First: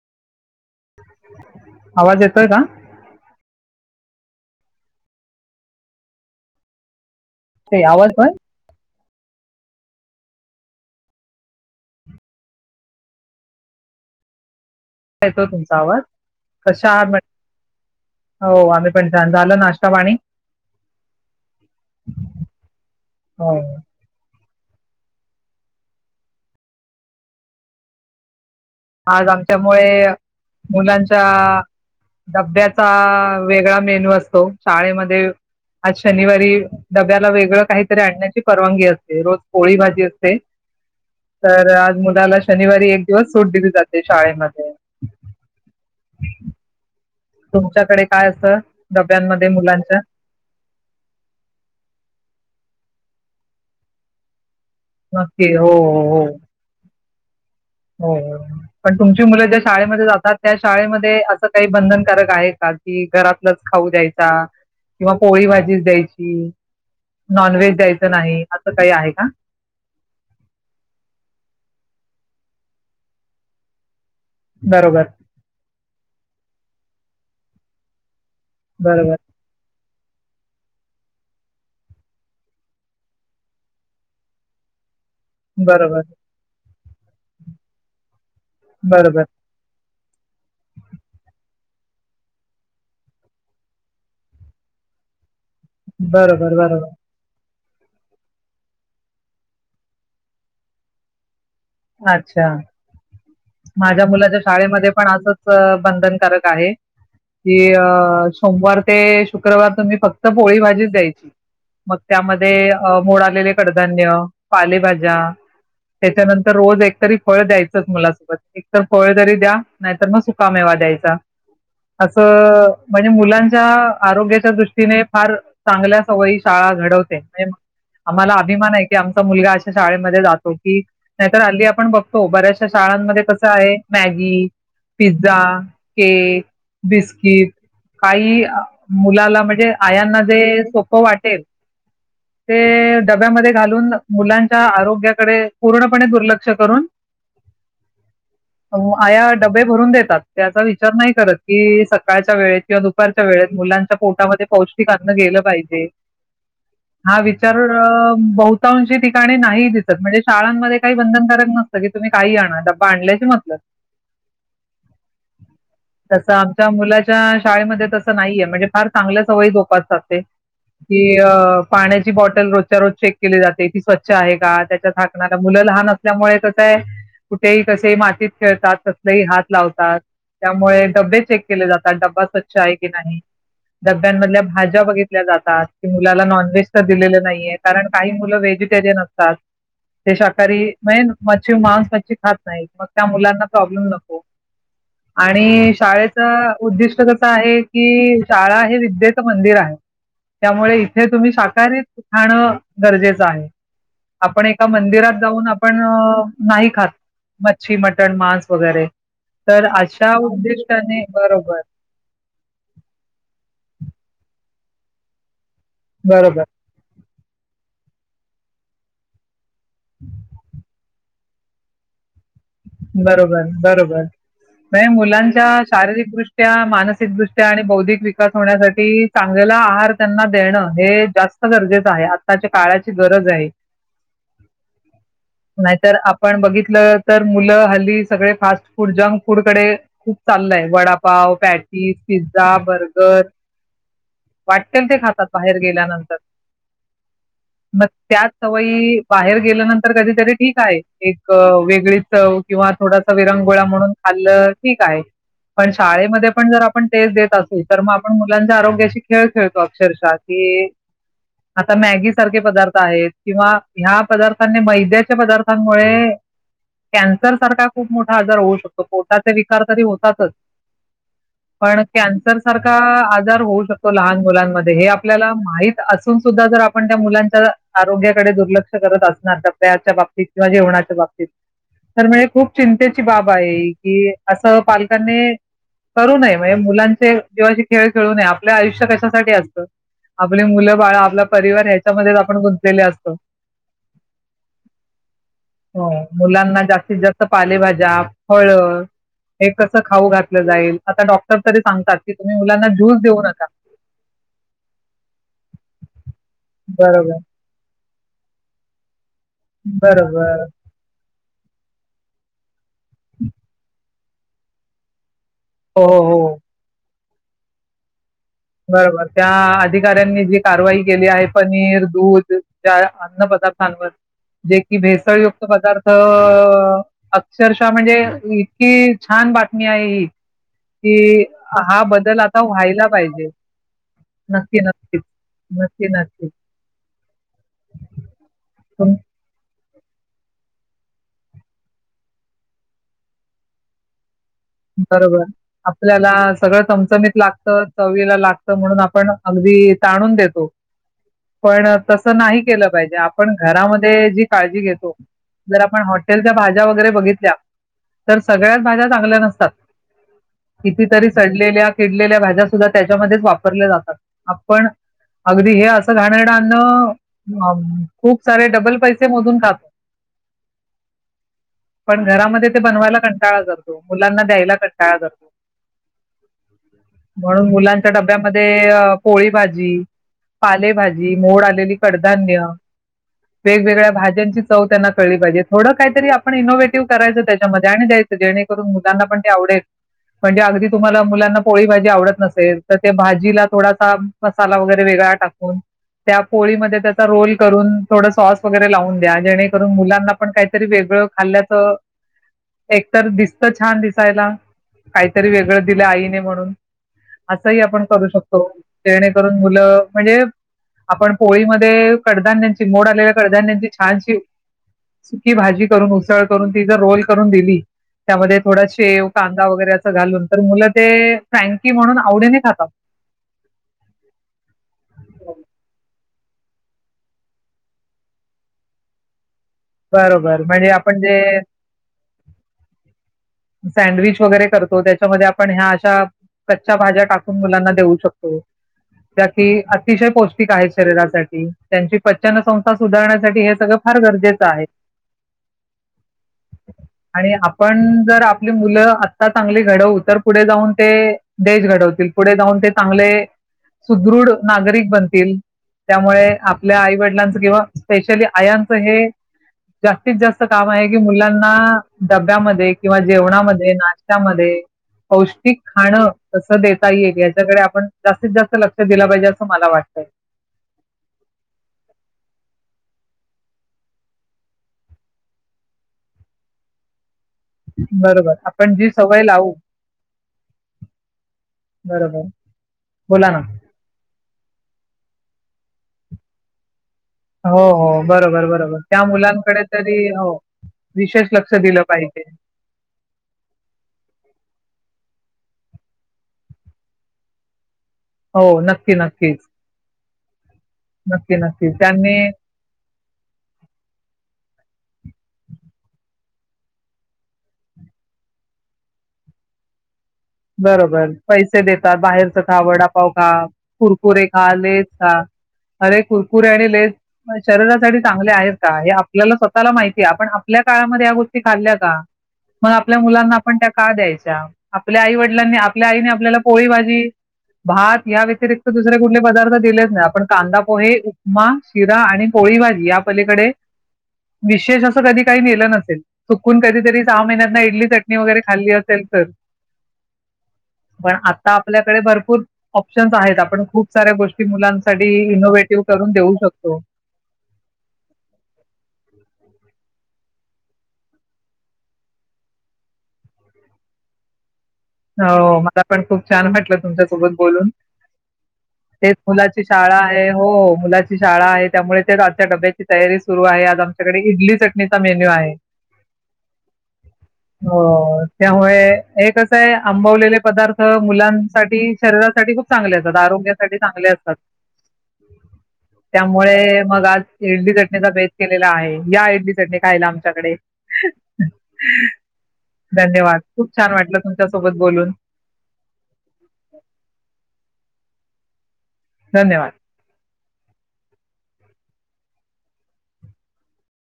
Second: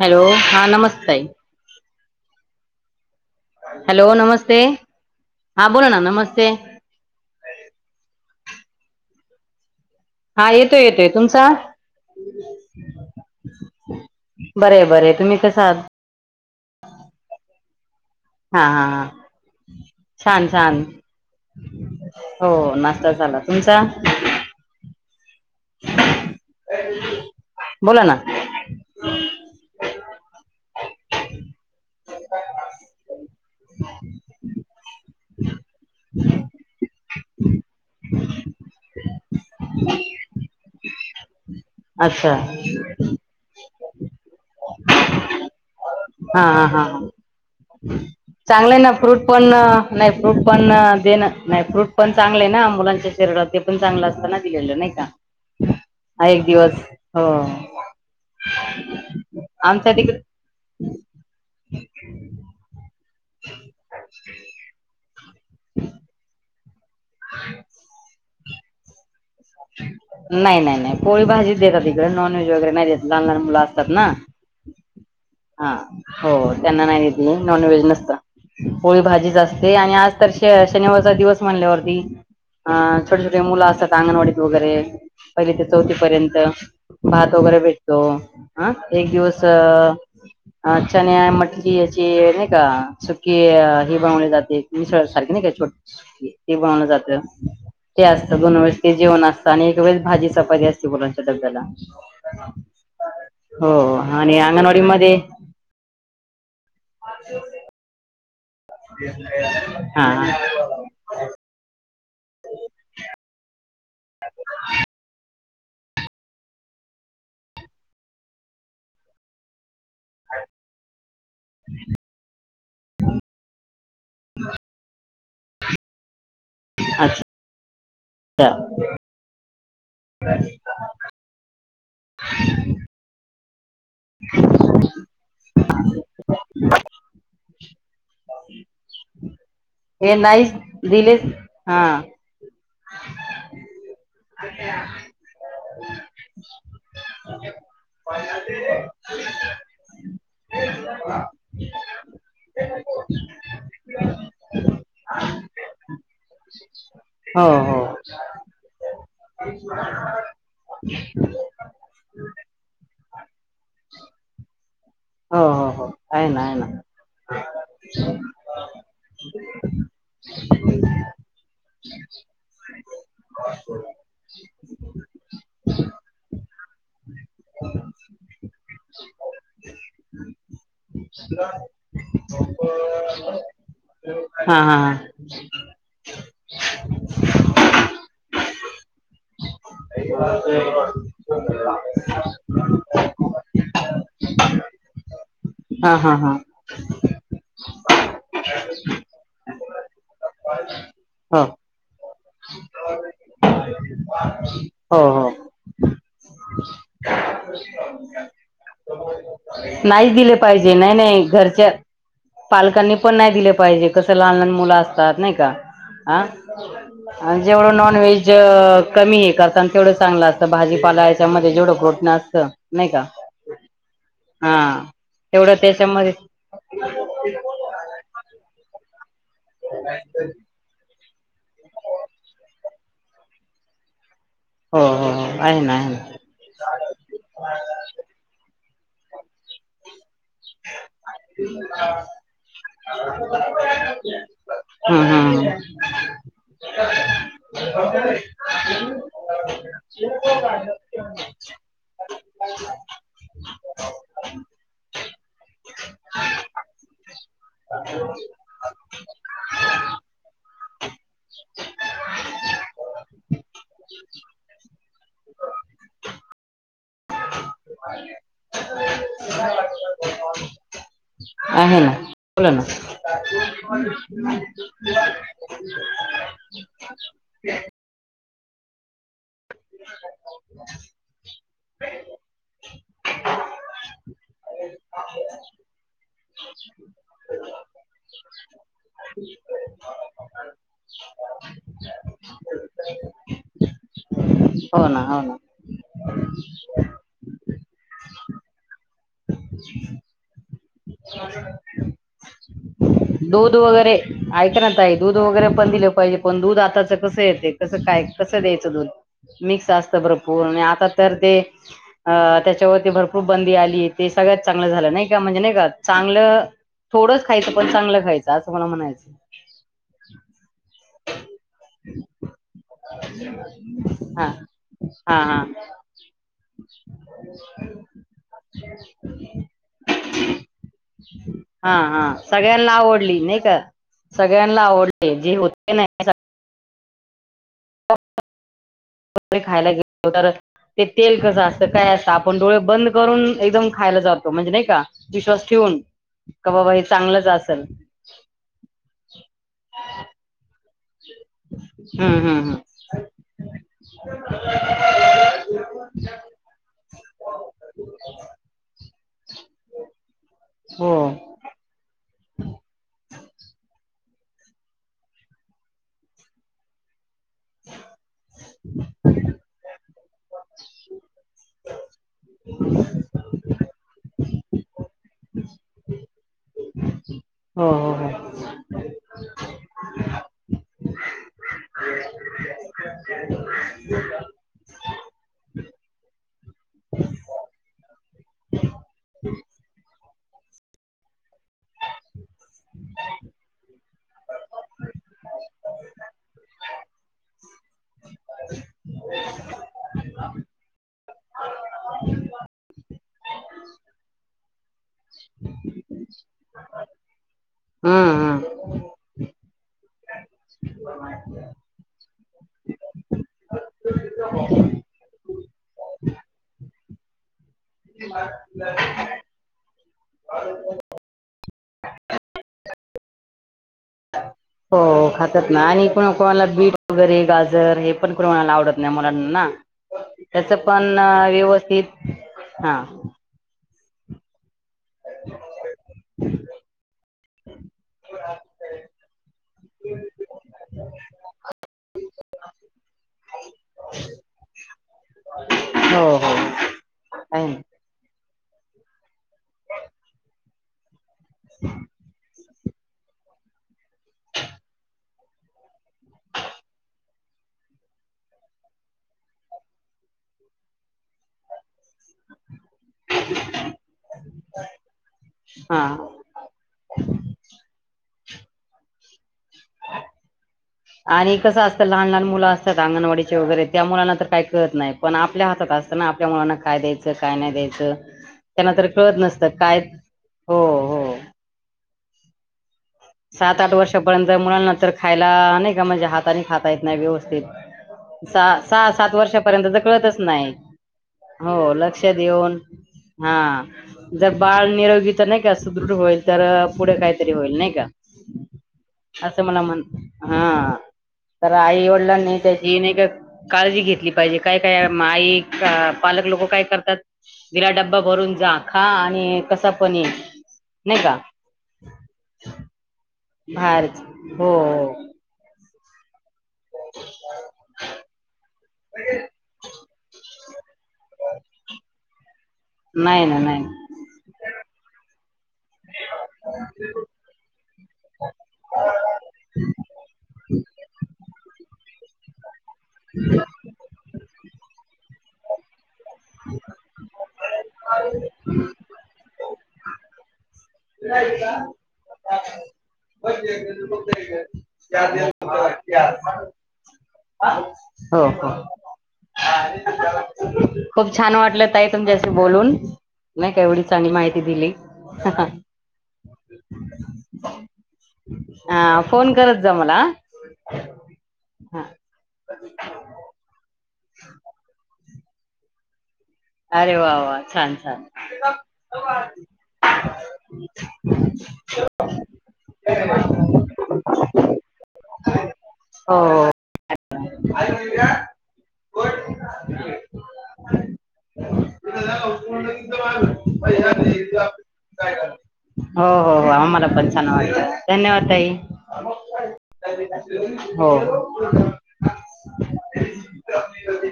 Hello हा नमस्ते आवाज येतोय का हॅलो नमस्ते हा बोला ना नमस्ते ताई आवाज पण हा येतोय येतोय तुमचा बरय बरय तुम्ही येतो कस तुमचा आहात आवाज कशा आहात मॅडम? हा हो हा आम्ही पण छान झालं नाश्ता पाणी छान छान हो नाश्ता झाला हो तुमचा बोला ना आज आमच्यामुळे मुलांच्या डब्याचा वेगळा मेन्यू असतो शाळेमध्ये आज शनिवारी डब्याला वेगळं काहीतरी आणण्याची परवानगी असते रोज पोळी भाजी असते [inaudible] तर आज अच्छा मुलाला शनिवारी एक दिवस सूट दिली जाते शाळेमध्ये हा हा हा हा. तुमच्याकडे काय? असतं चांगलं आहे ना फ्रूट पण डब्यांमध्ये मुलांच्या नाही फ्रूट पण देणं नाही फ्रूट पण चांगलं आहे ना मुलांचे भरडा ते पण चांगलं असताना दिलेलं नाही का नक्की हो हो हो हा एक दिवस हो. हो पण तुमची मुलं ज्या आमच्या शाळेमध्ये तिकडे जातात त्या शाळे डब्यामध्ये अस काही बंधनकारक आहे का? की घरातलाच खाऊ द्यायचा किंवा पोळी भाजीच द्यायची, नॉनव्हेज द्यायचं नाही, असं काही आहे का? नाही नाही नाही पोळी भाजी देतात इकडे नॉनव्हेज वगैरे नाही देतात लहान लहान मुलं असतात ना. बरोबर हा हो हो त्यांना नाही देती नॉनव्हेज नसत. पोळी बरोबर भाजीच असते आणि आज तर शनिवारचा दिवस म्हणल्यावरती छोटे छोटे मुलं असतात अंगणवाडीत वगैरे पहिली ते चौथी बरोबर पर्यंत भात वगैरे भेटतो. हं एक बरोबर दिवस अ अ चण्या मटकी याची नाही का सुकी ही बनवली जाते मिसळ सारखे नाही का. बरोबर ते बनलं बरोबर जात ते असतं दोन वेळेस ते जेवण असत. आणि एक वेळेस भाजी चपाती असते मुलांच्या डब्याला. अच्छा. हो माझ्या आणि मुलाच्या अंगणवाडी शाळेमध्ये पण मध्ये असंच बंधनकारक आहे. की अ सोमवार ते शुक्रवार तुम्ही हा फक्त पोळी भाजीच द्यायची. मग त्यामध्ये अ मोड आलेले कडधान्य, पालेभाज्या त्याच्यानंतर रोज एकतरी फळ द्यायचंच मलासोबत एकतर फळ तरी द्या नाही तर मग सुका मेवा द्यायचा. असं म्हणजे मुलांच्या आरोग्याच्या दृष्टीने फार चांगल्या सवयी शाळा घडवते, अच्छा आम्हाला अभिमान आहे की आमचा मुलगा शाळेमध्ये जातो की नाहीतर अली आपण बघतो बऱ्याचशा शाळांमध्ये कसं आहे. मॅगी, पिझ्झा, केक, बिस्किट, काही मुलाला म्हणजे हे आयांना नाहीच जे सोपं दिलेच वाटेल. हा. ते डब्यामध्ये घालून मुलांच्या आरोग्याकडे पूर्णपणे दुर्लक्ष करून [inaudible] आया डबे भरून देतात त्याचा विचार नाही करत की सकाळच्या वेळेत किंवा दुपारच्या वेळेत मुलांच्या पोटामध्ये पौष्टिक आन गेलं पाहिजे. हा [inaudible] विचार बहुतांशी ठिकाणी नाही दिसत म्हणजे शाळांमध्ये काही बंधनकारक नसतं की तुम्ही काही आणणार. आणल्यास मतलब. ह. तसं आमच्या मुलाच्या शाळेमध्ये तसं नाहीये म्हणजे फार चांगल्या सवयी जोपास असते. की पाण्याची बॉटल रोजच्या रोज चेक केली जाते ती स्वच्छ आहे का त्याच्या थाकणार मु लहान असल्यामुळे कसं आहे कुठेही, कसही मातीत खेळतात कसलाही हात लावतात. त्यामुळे डबे चेक केले जातात डब्बा स्वच्छ आहे की नाही? डब्यांमधल्या हा हा भाज्या बघितल्या जातात की मुलाला नॉनव्हेज तर दिलेलं नाहीये कारण काही मुलं व्हेज नसतात ते शाकाहारी मचछ मांस मचछ खातात मग त्या मुलांना प्रॉब्लेम नको. ह. आणि शाळेच उद्दिष्ट कस आहे की शाळा हे विद्येचं मंदिर आहे. त्यामुळे इथे तुम्ही हो शाकाहारीत खाणं गरजेचं आहे. आपण एका हो मंदिरात हो जाऊन आपण नाही खात. मच्छी, मटन, मांस, वगैरे तर नाही अशा दिले पाहिजे नाही उद्दिष्टाने नाही बरोबर, घरच्या पालकांनी पण नाही दिले पाहिजे कस लहान लहान मुलं असतात नाही का अ बरोबर, आणि जेवढं नॉन व्हेज कमी आहे करताना तेवढं चांगलं असतं भाजीपालाय त्याच्यामध्ये जेवं पोटं असतं नाही का बरोबर बरोबर हा मुलांच्या तेवढं त्याच्यामध्ये शारीरिकदृष्ट्या मानसिकदृष्ट्या आणि बौद्धिक विकास होण्यासाठी चांगलेला आहार त्यांना देणं हे जास्त गरजेचं आहे आत्ताच्या काळाची गरज आहे हो हो हो आहे ना आहे नाहीतर ना आपण बघितलं तर मुलं हल्ली सगळे फ फास्ट फूड जंक फूड कडे खू चाललय वडापाव पॅटीस पिझ्झा बर्गर वाटतेल ते हम्म खातात बाहेर गेल्यानंतर ह मग त्याच सवयी बाहेर गेल्यानंतर कधीतरी ठीक आहे एक वेगळीच किंवा थोडासा विरंगोळा म्हणून खाल्लं ठीक आहे पण शाळेमध्ये पण जर आपण टेस्ट देत असेल तर मग आपण मुलांच्या आरोग्याशी खेळ खेळतो अक्षरशः की ह आता मॅगी सारखे पदार्थ आहेत किंवा ह्या पदार्थांनी मैद्याच्या पदार्थांमुळे [inaudible] कॅन्सर सारखा खूप मोठा आजार होऊ शकतो पोटाचे विकार तरी होतातच आहे पण ना कॅन्सर बोला ना सारखा आजार होऊ शकतो लहान मुलांमध्ये हे आपल्याला माहित असून सुद्धा जर आपण त्या मुलांच्या आरोग्याकडे दुर्लक्ष करत असणार तर त्या त किंवा जेवणाच्या बाबतीत तर म्हणजे खूप चिंतेची बाब आहे की असं पालकांनी करू नये म्हणजे मुलांचे जीवा्चे खेळ खेळू नये आपलं आयुष्य कशासाठी असतं आपली मुलं बाळा आपला परिवार ह्याच्यामध्ये आपण गुंतलेले असतो हो ना हो ना हो, मुलांना जास्तीत जास्त पालेभाज्या फळ हे कसं खाऊ घातलं जाईल आता डॉक्टर तरी सांगतात की तुम्ही मुलांना ज्यूस देऊ नका दूध वगैरे ऐक ना ताई दूध वगैरे पण दिलं पाहिजे पण दूध आताच बरोबर कसं येते कस द्यायचं द म्त बरोबर भपूर आ तर [unintelligible] त्याच्यावरती भरपूर बंदी आली ते सगळ्यात चांगलं झालं नाही का म्हणजे नाही का हो हो हो चांगलं थोडंच खायचं पण चांगलं खायचं असं मला बरोबर त्या म्हणायचं अधिकाऱ्यांनी जी कारवाई केली आहे पनीर दूध अन्न ्वर हा जे की हा हा भेसळयुक्त पदार्थ अक्षरशः म्हणजे [unintelligible] इतकी छान बातमी आहे ही कि हा बदल आता सगळ्यांना व्हायला आवडली पाहिजे नाही का नक्की सगळ्यांना नक्कीच आवडले जे होते नक्की नाही नक्कीच खायला गे ते तेल कसं असतं काय असतं आपण डोळे बंद करून एकदम खायला जातो म्हणजे नाही का बरोबर विश्वास ठेवून आपल्याला का सगळं बाबा हे चमचमीत चांगलंच लागत असेल चवीला लागत म्हणून आपण अगदी अगदी ताणून देतो पण तस हम्म हम्म नाही हम्म केलं पाहिजे आपण घरामध्ये जी काळजी घेतो जर आपण हॉटेलच्या भाज्या वगैरे बघितल्या तर सगळ्याच भाज्या चांगल्या नसतात हो कितीतरी सडलेल्या किडलेल्या भाज्या सुद्धा त्याच्यामध्येच वापरल्या जातात आपण अगदी हे असं घाणेरडे अन्न खूप सारे डबल पैसे मधून खातात पण घरामध्ये ते बनवायला कंटाळा करतो म मुलांना द्यायला कंटाळा करतो म्हणून हो मुलांच्या हो हो डब्यामध्ये अआ पोळी भाजी पालेभाजी मोड आलेली कडधान्य वेगवेगळ्या भाज्यांची चव त्यांना कळली पाहिजे थोडं काहीतरी आपण इनोव्हेटिव्ह करायचं त्याच्यामध्ये आणि द्यायचं जेणेकरून मुलांना पण ते आवडेल म्हणजे अगदी तुम्हाला मुलांना पोळी भाजी आवडत नसेल तर त्या भाजीला थोडासा मसाला वगैरे वेग त्या पोळी मध्ये त्याचा रोल करून थोडा स्वास वगैरे लावून द्या जेणेकरून मुलांना पण काहीतरी वेगळ खाल्ल्याच एक तर दिसतं छान दिसायला काहीतरी वेगळं दिलं आईने म्हणून असंही आपण करू हम्म हम्म शकतो जेणेकरून मुलं म्हणजे आपण पोळीमध्ये कडधान्यांची मोड आलेल्या कडधान्यांची छानशी सुकी भाजी करून उसळ करून तिचा रोल करून दिली त्यामध्ये थोडा शेव कांदा वगैरेच असं घालून तर मुलं ते फ्रँकी म्हणून आवडीने खातात हा हो खातात ना आणि को कोणाला बीट वगैरे गाजर हे पण कोणाला आवडत नाही मुलांना बरोबर त्याच म्हणजे पण आपण जे व्यवस्थित हा सँडविच वगैरे करत हो त्याच्यामध्ये आपण ह्या अशा कच्च्या भाज्या टाकून मुलांना देऊ शकतो त्या की अतिशय पौष्टिक आहेत शरीरासाठी त्यांची पचनसंस्था सुधारण्यासाठी हे सगळं फार गरजेचं आहे हो हो आणि आहे ना आपण तर आपली मुलं आत्ता चांगली घडवू तर पुढे जाऊन ते देश घडवतील पुढे जाऊन चांगले सुदृढ नागरिक बनतील त्यामुळे आपल्या आईवडिलांचं किंवा स्पेशली आयांचं हे जास्तीत जास्त काम आहे की मुलांना डब्यामध्ये किंवा जेवणामध्ये नाश्त्यामध्ये पौष्टिक हा खाण कसं देता येईल याच्याकडे आपण जास्तीत जास्त लक्ष दिलं पाहिजे असं मला वाटतंय आणि कसं असतं लहान लहान मुलं अंगणवाडीचे वगैरे त्या मुलांना तर काय कळत नाही पण आपल्या हातात असताना आपल्या मुलांना काय द्यायच काय नाय द्यायच बरोबर त्यांना आपण तर जी कळत सवय नसत लावू काय हो हो बरोबर बोला ना सात आठ वर्षापर्यंत मुलांना तर खायला नाय का म्हणजे हाताने खाता येत नाय व्यवस्थित हो हो बरोबर सहा बरोबर सहा त्या सात मुलांकडे वर्षापर्यंत तर तरी कळतच हो नाय विशेष लक्ष हो दिलं पाहिजे लक्षऊन हा ज बाळ निरोगी तर नाय का सुदृढ होईल तर पुढे काहीतरी होईल नाय का हो नक्की नक्कीच असं मला म्हण हा नक्की तर नक्कीच आई त्यांनी वडलांना ही त्याची ही नाही का काळजी घेतली पाहिजे कायकाय आई पालक लोक काय करतात दिला डब्बा भरून जा खा आणि कसा पण ये नाही बरोबर का पैसे देतात बाहेरच खा वडा पाव खा बाहेरच कुरकुरे खा हो लेस हो खा अरे कुरकुरे आणि लेस शरीरासाठी चांगले आहेत का हे आपल्याला स्वतःला माहिती आहे आपण कामामध्ये या गोष्टी खाल्ल्या का मग आपल्या नाही मुलांना ना आपण नाही त्या का द्यायच्या आप आपल्या आई वडिलांनी आपल्या आईने आपल्याला पोळी भाजी भात या व्यतिरिक्त दुसरे कुठले पदार्थ दिलेच नाही आपण कांदा पोहे उपमा शिरा आणि पोळी भाजी या पलीकडे विशेष असं कधी काही दिलं नसेल चुकून कधीतरी सहा महिन्यातन इडली चटणी वगैरे खाल्ली असेल तर [unintelligible] पण आता आपल्याकडे भरपूर ऑप्शन्स आहेत आपण खूप साऱ्या गोष्टी मुलांसाठी इनोव्टिव्ह करून देऊ शकतो हो हो [inaudible] खूप छान वाटलं ताई तुमच्याशी बोलून नाय का एवढी चांगली माहिती दिली अव मला पण खूप छान वाटलं तुमच्या सोबत बोलून हा तेच फोन करत मुलाची जा मला शाळा आहे हो मुलाची शाळा आहे हा त्यामुळे तेच आजच्या डब्याची तयारी सुरू आहे आज आमच्याकडे इडली चटणीचा मेन्यू आहे अरे वा वा छान छान हो त्यामुळे एकच हे आंबवलेले पदार्थ मुलांसाठी शरीरासाठी खूप चांगले असतात आरोग्यासाठी चांगले असतात [inaudible] त्यामुळे मग आज इडली चटणीचा बेत केलेला आहे या इडली चटणी खायला आमच्याकडे धन्यवाद खूप छान वाटलं [inaudible] तुमच्यासोबत बोलून हो हो हो आम्हाला पण छान वाटलं धन्यवाद ताई धन्यवाद हो